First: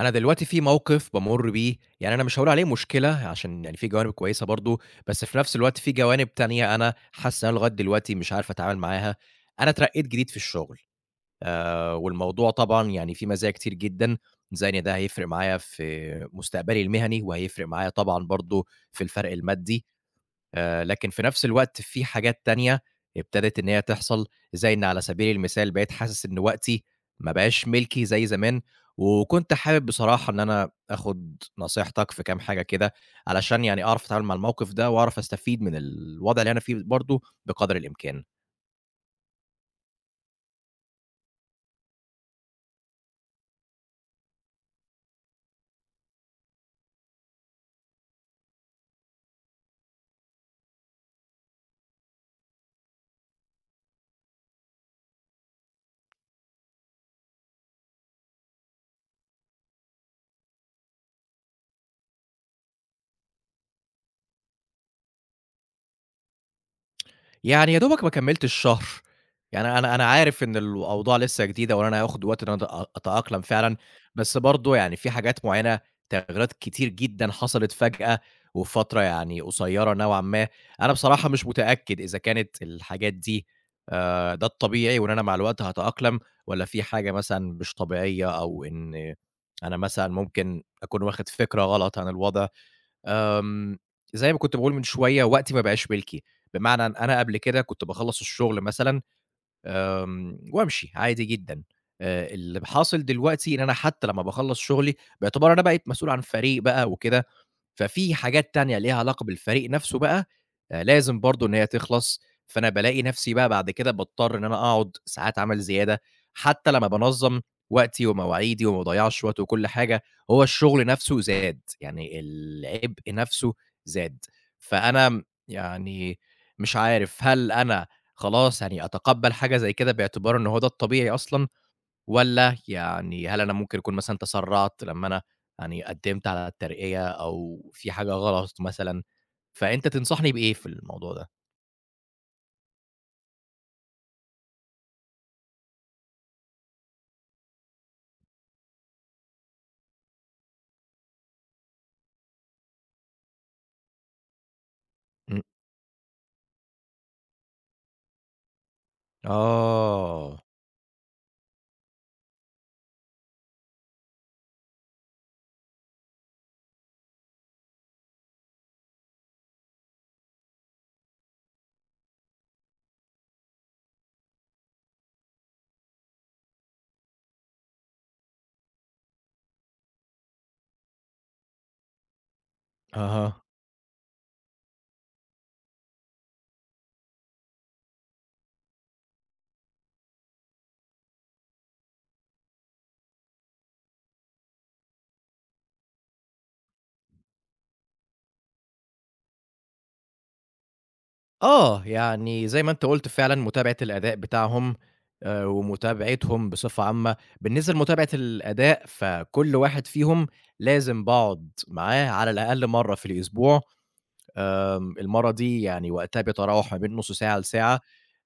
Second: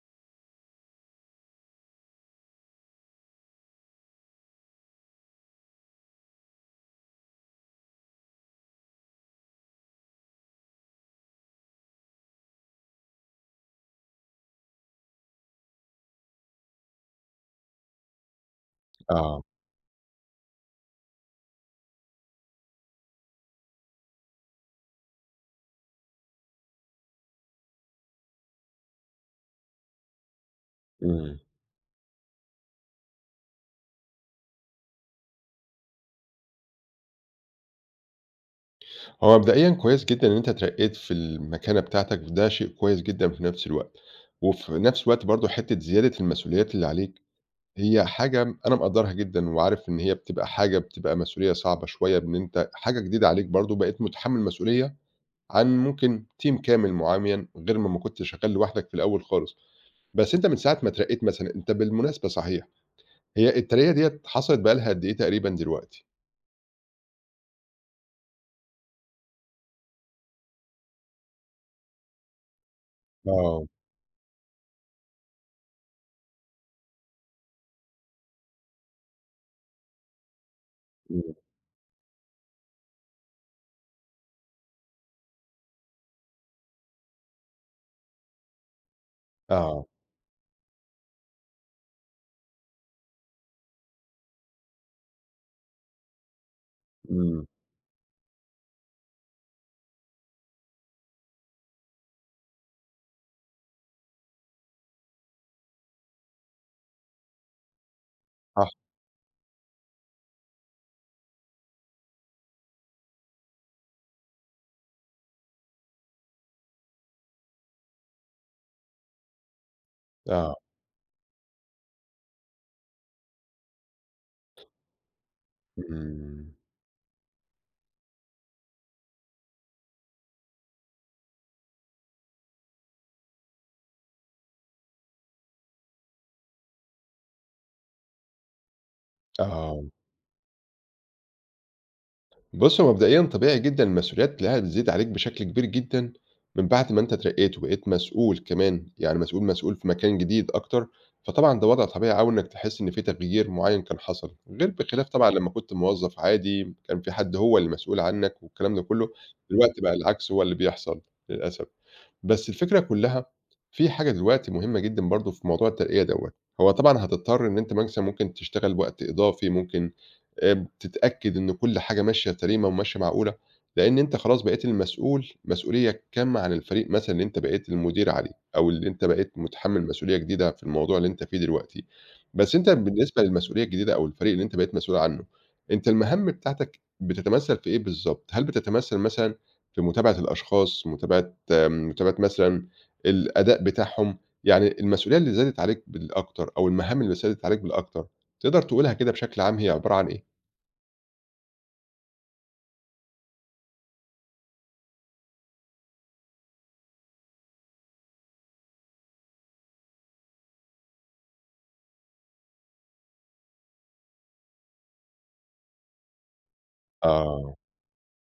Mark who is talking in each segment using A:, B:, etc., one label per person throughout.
A: أنا دلوقتي في موقف بامُر بيه، يعني أنا مش هاقول عليه مشكلة عشان يعني في جوانب كويسة برضه، بس في نفس الوقت في جوانب تانية أنا حاسس إن أنا لغاية دلوقتي مش عارف أتعامل معاها. أنا اترقيت جديد في الشغل، والموضوع طبعًا يعني فيه مزايا كتير جدًا، زي إن ده هيفرق معايا في مستقبلي المهني، وهيفرق معايا طبعًا برضه في الفرق
B: آه.
A: المادي. لكن في نفس الوقت في حاجات تانية ابتدت إن هي تحصل، زي إن على سبيل المثال بقيت حاسس إن وقتي ما بقاش ملكي زي زمان، وكنت حابب بصراحة إن أنا
B: إمم،
A: آخد نصيحتك في كام حاجة كده، علشان يعني أعرف أتعامل مع الموقف ده، وأعرف أستفيد من الوضع اللي أنا فيه برضه بقدر الإمكان.
B: هو مبدئيًا كويس جدًا إن أنت اترقيت في المكانة بتاعتك، وده شيء كويس جدًا في نفس الوقت، وفي نفس الوقت برضه حتة زيادة المسؤوليات اللي عليك هي حاجة أنا مقدّرها جدًا، وعارف إن هي بتبقى مسؤولية صعبة شوية، بإن أنت حاجة جديدة عليك برضه، بقيت متحمل مسؤولية عن ممكن team كامل معيّن، غير ما كنت شغال لوحدك في الأول خالص. بس أنت من ساعة ما اترقيت مثلًا، أنت بالمناسبة صحيح، هي الترقية ديّة حصلت بقى لها قد إيه تقريبًا دلوقتي؟
A: يعني يا دوبك ما كمّلتش شهر، يعني أنا عارف إن الأوضاع لسه جديدة وإن أنا هياخد وقت إن أنا أتأقلم
B: آه.
A: فعلًا، بس برضه يعني في حاجات معيّنة، تغييرات كتير جدًا حصلت فجأة وفي فترة يعني قصيّرة نوعًا ما. أنا بصراحة
B: إمم.
A: مش متأكد إذا كانت الحاجات دي ده الطبيعي وإن أنا مع الوقت هاتأقلم، والّا في حاجة مثلًا مش طبيعية، أو إن أنا
B: آه.
A: مثلًا ممكن أكون واخد فكرة غلط عن الوضع. آمم، زي ما كنت باقول من شوية، وقتي ما بقاش ملكي، بمعنى إن أنا قبل
B: إمم.
A: كده كنت باخلّص الشغل مثلًا وأمشي عادي جدًا. اللي حاصل دلوقتي إن أنا حتى لمّا باخلّص شغلي باعتبار أنا بقيت مسؤول عن فريق بقى وكده، ففي حاجات
B: صح.
A: تانية ليها علاقة بالفريق نفسه بقى، لازم برضه إن هي تخلص، فأنا بالاقي نفسي بقى بعد كده باضطر إن أنا أقعد ساعات عمل زيادة، حتى لمّا بانظّم وقتي ومواعيدي وما باضيّعش وقت وكل حاجة. هو
B: آه.
A: الشغل نفسه زاد، يعني العبء نفسه زاد، فأنا يعني
B: إمم.
A: مش عارف هل أنا خلاص يعني أتقبّل حاجة زي كده باعتبار إن هو ده الطبيعي أصلًا؟ والّا يعني هل أنا ممكن أكون مثلًا تسرّعت لمّا أنا يعني قدّمت على الترقية، أو في حاجة غلط مثلًا،
B: آه.
A: فأنت تنصحني بإيه في الموضوع ده؟
B: بُص هو مبدئيًا طبيعي جدًا المسؤوليات تلاقيها بتزيد عليك بشكل كبير جدًا، من بعد ما أنت اترقيت وبقيت مسؤول كمان، يعني مسؤول مسؤول في مكان جديد أكتر، فطبعًا ده وضع طبيعي أوي إنك تحس إن في تغيير معيّن كان حصل، غير بخلاف طبعًا
A: إمم.
B: لمّا كنت موظف عادي كان في حد هو اللي مسؤول عنك والكلام ده كله، دلوقتي بقى العكس هو
A: آه.
B: اللي بيحصل للأسف. بس الفكرة كلّها في حاجة دلوقتي مهمة جدًا برضه في موضوع الترقية دوّة، هو طبعًا هتضطر إن أنت مثلًا ممكن تشتغل وقت إضافي، ممكن تتأكد إن كل حاجة ماشية سليمة وماشية معقولة، لإن أنت خلاص بقيت المسؤول مسؤولية كامة عن الفريق مثلًا اللي أنت بقيت المدير عليه، أو اللي أنت بقيت متحمّل مسؤولية جديدة في الموضوع اللي أنت فيه دلوقتي. بس أنت بالنسبة
A: أها.
B: للمسؤولية الجديدة أو الفريق اللي أنت بقيت مسؤول عنه، أنت المهام بتاعتك بتتمثّل في إيه بالضبط؟ هل بتتمثّل مثلًا في متابعة الأشخاص، متابعة مثلًا الأداء بتاعهم، يعني المسؤولية اللي زادت عليك بالأكتر أو المهام اللي زادت عليك بالأكتر، تقدر تقولها كده بشكل عام هي عبارة عن إيه؟
A: آه. يعني زي ما أنت قُلت فعلًا متابعة الأداء بتاعهم، ومتابعتهم بصفة عامة. بالنسبة لمتابعة الأداء فكل واحد فيهم لازم باقعد معاه على الأقل مرّة في الأسبوع. المَرّة دي يعني وقتها بيتراوح ما بين نُص ساعة
B: آه.
A: لساعة،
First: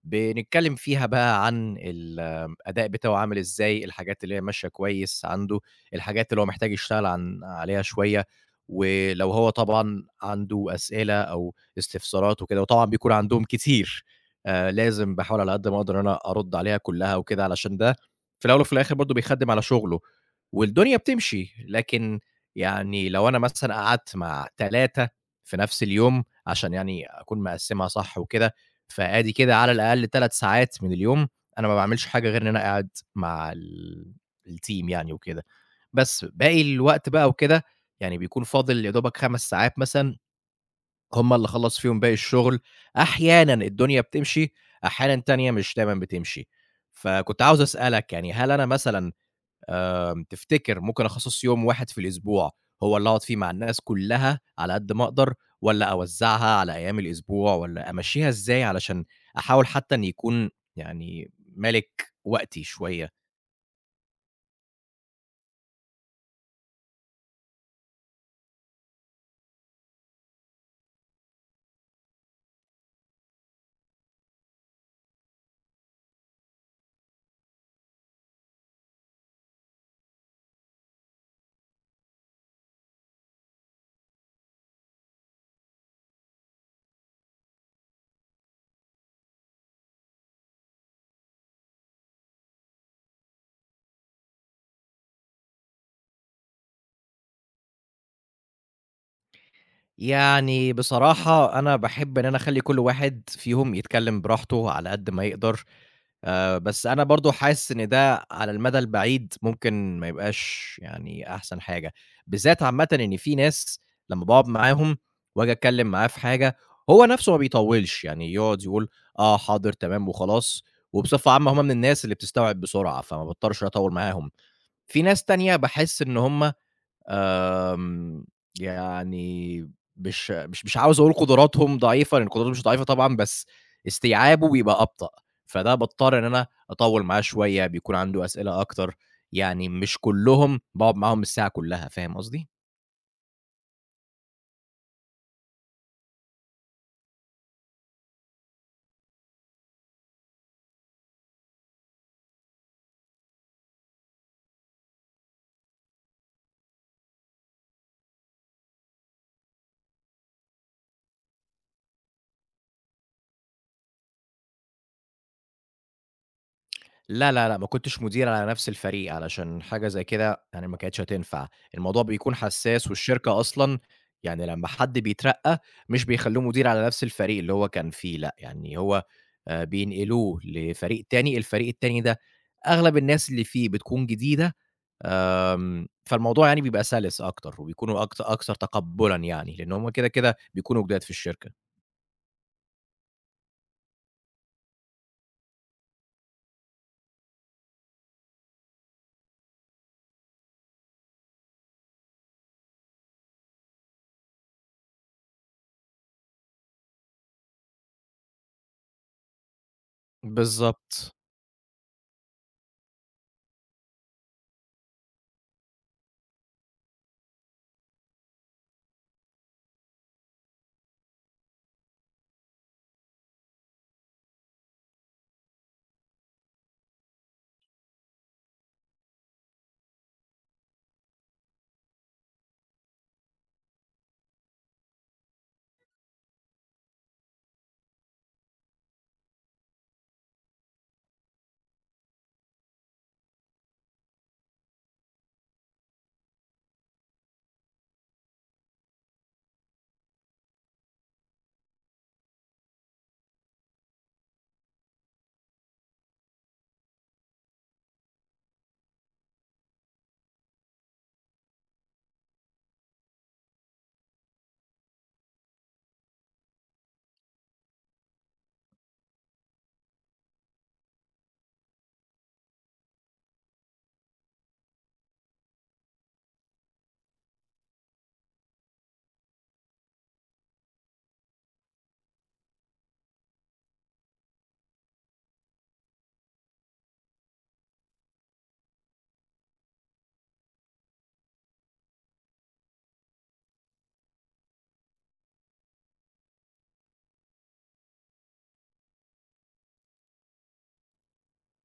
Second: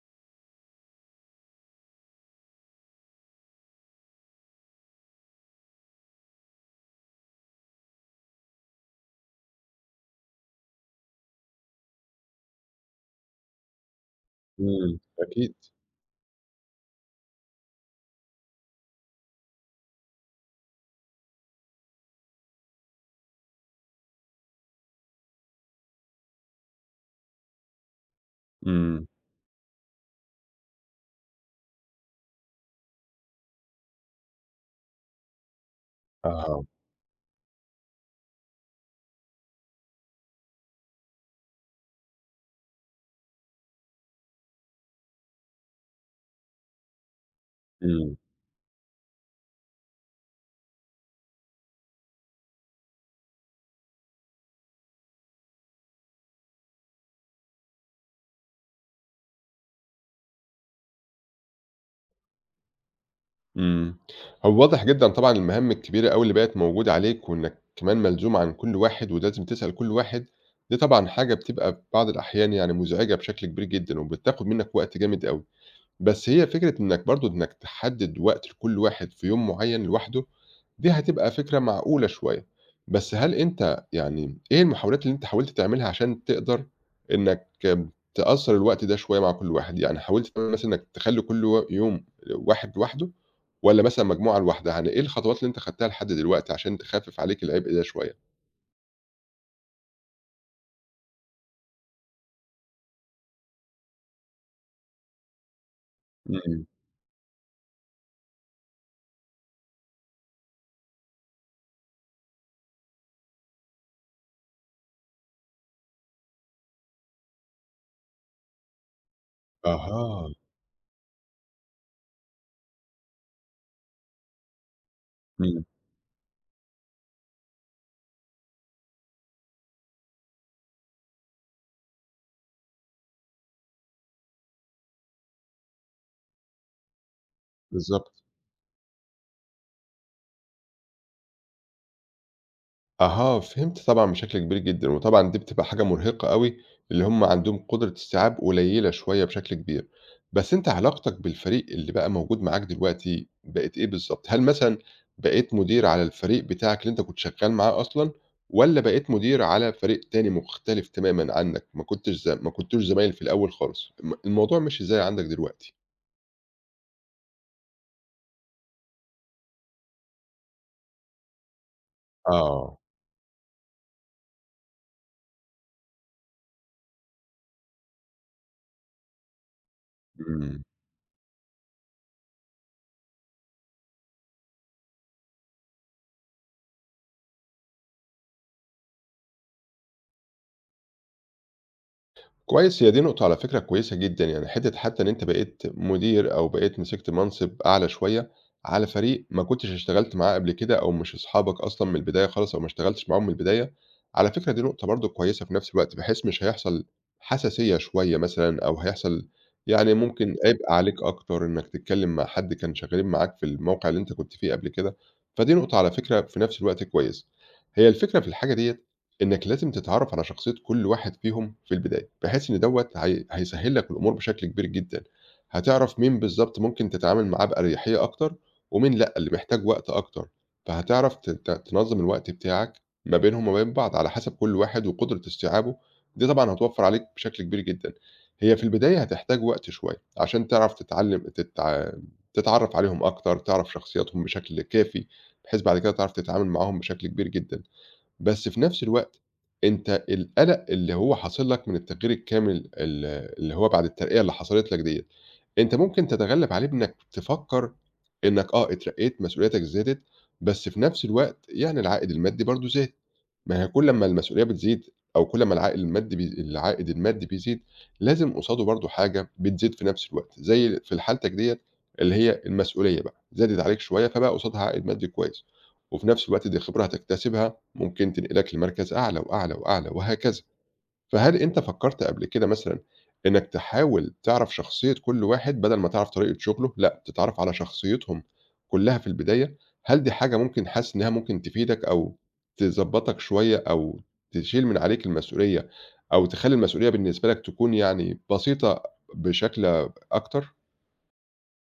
A: بنتكلّم فيها بقى عن الأداء بتاعه عامل إزاي، الحاجات اللي هي ماشية كويس عنده، الحاجات اللي هو محتاج يشتغل عليها شوية، ولو هو طبعًا عنده أسئلة أو استفسارات وكده، وطبعًا بيكون عندهم كتير،
B: إمم.
A: لازم باحاول على
B: أكيد.
A: قد ما أقدر إن أنا أرُد عليها كلّها وكده، علشان ده في الأول وفي الآخر برضه بيخدِّم على شُغله. والدنيا بتمشي، لكن يعني لو أنا مثلًا قعدت مع 3 في نفس اليوم عشان يعني أكون مقسّمها صح وكده،
B: إمم.
A: فآدي كده على الأقل 3 ساعات من اليوم أنا ما باعملش حاجة غير إن أنا قاعد مع الteam يعني وكده. بس باقي
B: أها.
A: الوقت بقى وكده، يعني بيكون فاضل يا دوبك 5 ساعات مثلًا، هم اللي أخلّص فيهم باقي الشغل. أحيانًا الدنيا بتمشي، أحيانًا تانية مش دايمًا بتمشي. فكنت عاوز أسألك
B: إمم.
A: يعني هل أنا مثلًا تفتكر ممكن أخصّص يوم واحد في الأسبوع هو اللي أقعد فيه مع الناس كلّها على قد ما أقدر، والّا أوزّعها على أيام الأسبوع، والّا أمشّيها إزاي علشان أحاول حتّى إن يكون يعني مالِك وقتي شوية؟
B: إمم. هو واضح جدًا طبعًا المهام الكبيرة أوي اللي بقت موجودة عليك، وإنك كمان ملزوم عن كل واحد ولازم تسأل كل واحد، دي طبعًا حاجة بتبقى في بعض الأحيان يعني مزعجة بشكل كبير جدًا، وبتاخد منك وقت جامد أوي، بس هي فكرة إنك برضه إنك تحدد وقت لكل واحد في يوم معين لوحده، دي هتبقى فكرة معقولة شوية، بس هل أنت يعني إيه المحاولات اللي أنت حاولت تعملها عشان تقدر إنّك تقصّر الوقت ده شوية مع كل واحد؟ يعني حاولت تعمل مثلًا إنّك تخلّي كل يوم واحد لوحده والّا مثلًا مجموعة لوحدها؟ يعني إيه الخطوات اللي أنت خدتها لحد دلوقتي عشان تخفِّف عليك العبء ده شوية؟
A: يعني بصراحة أنا باحب إن أنا أخلّي كل واحد فيهم يتكلّم براحته على قد ما يقدر،
B: إمم.
A: بس أنا برضه حاسس إن ده على المدى البعيد ممكن ما يبقاش يعني أحسن حاجة، بالذات عامةً إن في ناس لمّا باقعد معاهم وآجي أتكلّم معاه في حاجة، هو نَفْسه ما بيطوّلش، يعني يقعد يقول آه، حاضر، تمام
B: أها.
A: وخلاص، وبصفة عامة هم من الناس اللي بتستوعب بسرعة، فما باضطرش أطوّل معاهم. في ناس تانية
B: إمم.
A: باحس إن هم آمم، يعني مش عاوز أقول قدراتهم ضعيفة، لإن قدراتهم مش ضعيفة طبعًا، بس استيعابه بيبقى أبطأ، فده باضطر إن أنا أطوّل معاه شوية، بيكون
B: بالضبط.
A: عنده أسئلة أكتر، يعني مش كلّهم باقعد معاهم الساعة كلّها، فاهم قصدي؟
B: أها، فهمت طبعًا بشكل كبير جدًا، وطبعًا دي بتبقى حاجة مرهقة أوي، اللي هم عندهم قدرة استيعاب قليلة شوية بشكل كبير. بس أنت علاقتك بالفريق اللي بقى موجود معاك دلوقتي بقت إيه بالضبط؟ هل مثلًا بقيت مدير على الفريق بتاعك اللي أنت كنت شغال معاه أصلًا، والّا بقيت مدير على فريق تاني مختلف تمامًا عنك، ما كنتش ز ما كنتوش زمايل في الأول خالص؟ الموضوع مشي إزاي عندك دلوقتي؟
A: لا، لا، لأ، ما كنتش مدير على نفس الفريق، علشان حاجة زي كده يعني ما كانتش هتنفع. الموضوع بيكون
B: آه.
A: حساس، والشركة أصلًا يعني لمّا حد بيترقّى مش بيخلّوه مدير على نفس الفريق اللي هو كان فيه، لأ، يعني هو بينقلوه
B: إمم.
A: لفريق تاني، الفريق التاني ده أغلب الناس اللي فيه بتكون جديدة، فالموضوع يعني بيبقى سَلِس أكتر وبيكونوا أكثر تقبُّلًا يعني، لإن هُم كده، كده بيكونوا جداد في الشركة.
B: كويس، هي دي نقطة على فكرة كويسة جدًا، يعني حتّى إن أنت بقيت مدير أو بقيت مسكت منصب أعلى شوية على فريق ما كنتش اشتغلت معاه قبل كده أو مش أصحابك أصلًا من البداية خالص أو ما اشتغلتش معاهم من البداية، على فكرة دي نقطة برضه كويسة في نفس الوقت، بحيث مش هيحصل حساسية شوية مثلًا أو هيحصل يعني ممكن عبء عليك
A: بالضبط.
B: أكتر إنّك تتكلّم مع حد كان شغالين معاك في الموقع اللي أنت كنت فيه قبل كده، فدي نقطة على فكرة في نفس الوقت كويسة. هي الفكرة في الحاجة ديّة إنك لازم تتعرف على شخصية كل واحد فيهم في البداية، بحيث إن دوّة هي هيسهّل لك الأمور بشكل كبير جدًا، هتعرف مين بالضبط ممكن تتعامل معاه بأريحية أكتر، ومين لأ، اللي محتاج وقت أكتر، فهتعرف ت ت تنظّم الوقت بتاعك ما بينهم وما بين بعض على حسب كل واحد وقدرة استيعابه، دي طبعًا هتوفّر عليك بشكل كبير جدًا. هي في البداية هتحتاج وقت شوية عشان تعرف تتعلم تتع تتعرف عليهم أكتر، تعرف شخصياتهم بشكل كافي، بحيث بعد كده تعرف تتعامل معاهم بشكل كبير جدًا. بس في نفس الوقت أنت القلق اللي هو حاصل لك من التغيير الكامل اللي هو بعد الترقية اللي حصلت لك ديّة، أنت ممكن تتغلب عليه بإنك تفكر إنك اترقيت، مسؤولياتك زادت، بس في نفس الوقت يعني العائد المادي برضه زاد. ما هي كل أمّا المسؤولية بتزيد أو كل أمّا العائد المادي بيزيد، لازم قصاده برضه حاجة بتزيد في نفس الوقت، زي في حالتك ديّة اللي هي المسؤولية بقى، زادت عليك شوية فبقى قصادها عائد مادي كويس، وفي نفس الوقت دي خبرة هتكتسبها ممكن تنقلك لمركز أعلى وأعلى وأعلى وهكذا. فهل أنت فكّرت قبل كده مثلًا إنّك تحاول تعرف شخصية كل واحد بدل ما تعرف طريقة شُغله، لأ، تتعرّف على شخصيتهم كلّها في البداية؟ هل دي حاجة ممكن حاسس إنّها ممكن تفيدك أو تضبّطك شوية أو تشيل من عليك المسؤولية أو تخلّي المسؤولية بالنسبة لك تكون يعني بسيطة بشكل أكتر؟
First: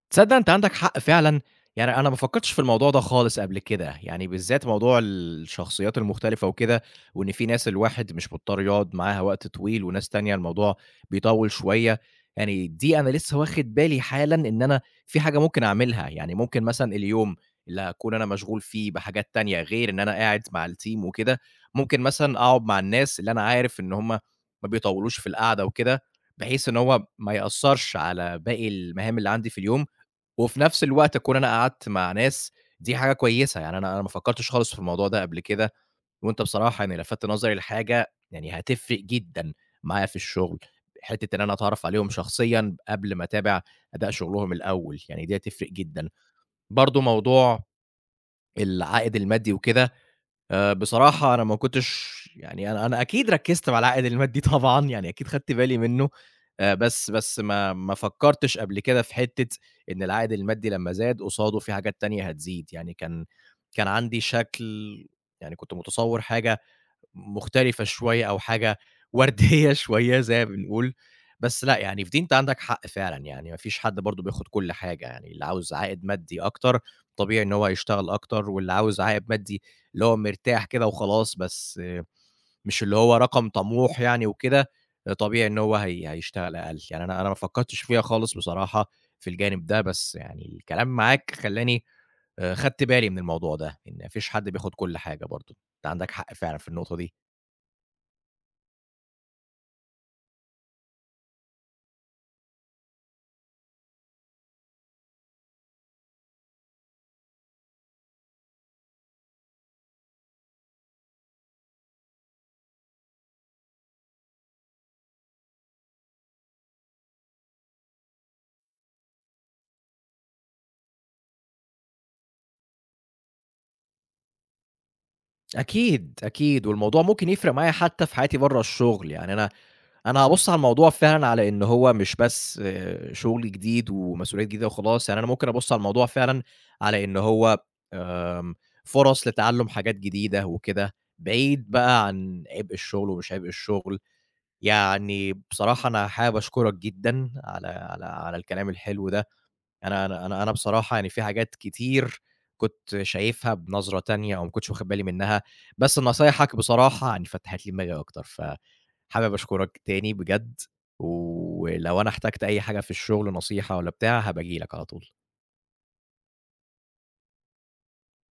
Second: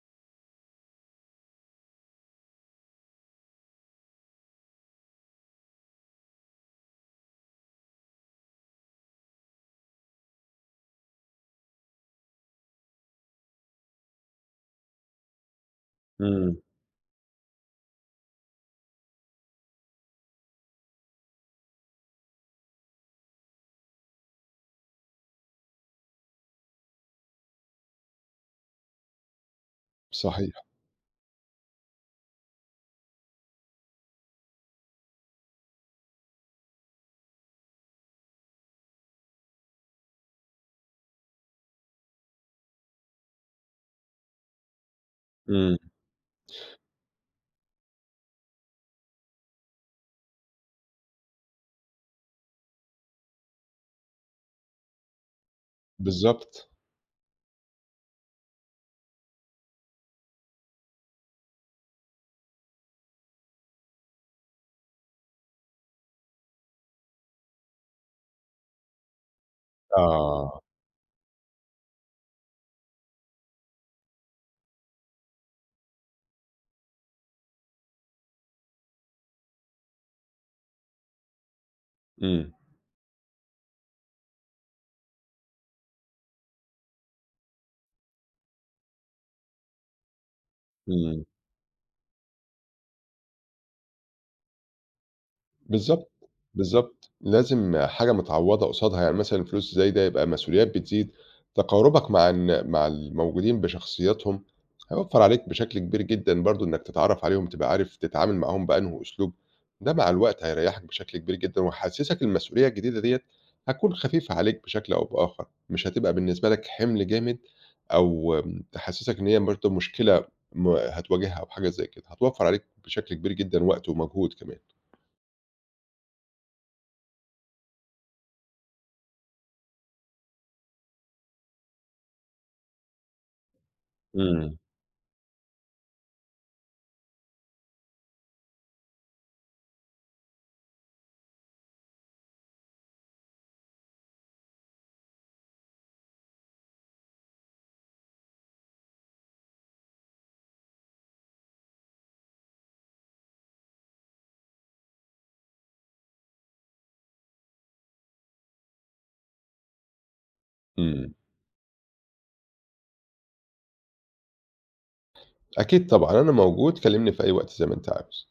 A: تصدّق أنت عندك حق فعلًا، يعني أنا ما فكّرتش في الموضوع ده خالص قبل كده، يعني بالذات موضوع الشخصيات المختلفة وكده، وإن في ناس الواحد مش مضطر يقعد معاها وقت طويل، وناس تانية الموضوع بيطوّل شوية. يعني دي أنا لسه واخد بالي حالًا إن أنا في حاجة ممكن أعملها، يعني
B: إمم.
A: ممكن مثلًا اليوم اللي هاكون أنا مشغول فيه بحاجات تانية غير إن أنا قاعد مع الteam وكده، ممكن مثلًا أقعد مع الناس اللي أنا عارف إن هم ما بيطوّلوش في القعدة وكده، بحيث إن هو ما يأثّرش على باقي المهام اللي عندي في اليوم، وفي
B: صحيح.
A: نفس الوقت أكون أنا قعدت مع ناس. دي حاجة كويسة، يعني أنا ما فكّرتش خالص في الموضوع ده قبل كده، وأنت بصراحة يعني لَفَتّ نظري لحاجة يعني هتفرق جدًا معايا في الشغل، حتّة إن أنا أتعرّف عليهم شخصيًا قبل ما أتابع أداء شغلهم الأول، يعني دي هتفرق
B: إمم.
A: جدًا. برضه موضوع العائد المادي وكده، بصراحة أنا ما كنتش، يعني أنا أكيد ركّزت مع العائد المادي طبعًا، يعني أكيد خدت بالي منّه،
B: بالضبط.
A: بس ما فكّرتش قبل كده في حتّة إن العائد المادي لمّا زاد، قصاده في حاجات تانية هتزيد. يعني كان عندي شكل، يعني كنت متصوّر حاجة مختلفة شوية، أو حاجة وردية شوية زي ما
B: آه.
A: بنقول، بس لأ، يعني في دي أنت عندك حق فعلًا، يعني ما فيش حد برضه بياخد كل حاجة. يعني اللي عاوز عائد مادي أكتر طبيعي إن هو هيشتغل أكتر، واللي عاوز عائد مادي اللي هو مرتاح كده وخلاص، بس آه،
B: إمم.
A: مش اللي هو رقم طموح يعني وكده، آه، طبيعي إن هو هيشتغل أقل، يعني أنا ما فكرتش فيها خالص بصراحة في الجانب ده، بس يعني الكلام
B: إمم.
A: معاك خلّاني خدت بالي من الموضوع ده، إن ما فيش حد بياخد كل حاجة برضه. أنت عندك
B: بالضبط،
A: حق فعلًا في النقطة
B: بالضبط.
A: دي.
B: لازم حاجة متعوّضة قصادها، يعني مثلًا الفلوس زايدة يبقى مسؤوليات بتزيد، تقاربك مع مع الموجودين بشخصياتهم هيوفّر عليك بشكل كبير جدًا برضه إنّك تتعرّف عليهم، تبقى عارف تتعامل معاهم بأنهو أسلوب، ده مع الوقت هيريّحك بشكل كبير جدًا وهيحسّسك المسؤولية الجديدة ديّة هتكون خفيفة عليك بشكل أو بآخر، مش هتبقى بالنسبة لك حِمل جامد أو تحسّسك إن هي برضه مشكلة هتواجهها أو حاجة زي كده، هتوفّر عليك بشكل كبير جدًا وقت ومجهود كمان.
A: أكيد، أكيد، والموضوع ممكن يفرق معايا حتى في حياتي برّه الشغل، يعني أنا هابُص على الموضوع فعلًا على إن هو مش بس آه، شغل جديد ومسؤوليات
B: إمم.
A: جديدة وخلاص، يعني أنا ممكن أبُص على الموضوع فعلًا على إن هو آمم، فرص لتعلُّم حاجات جديدة وكده، بعيد بقى عن عبء الشغل ومش عبء الشغل. يعني بصراحة أنا حابب أشكرك جدًا على الكلام الحلو ده. أنا بصراحة يعني في حاجات كتير كنت شايفها بنظرة تانية، أو ما كنتش واخد بالي منها، بس نصايحك بصراحة يعني فتحت لي دماغي أكتر، فحابب أشكرك تاني بجد،
B: إمم.
A: ولو أنا احتجت أي حاجة في الشغل، نصيحة والّا بتاع، هابقى أجي لك على طول.
B: أكيد طبعًا، أنا موجود كلّمني في أي وقت زي ما أنت عاوز.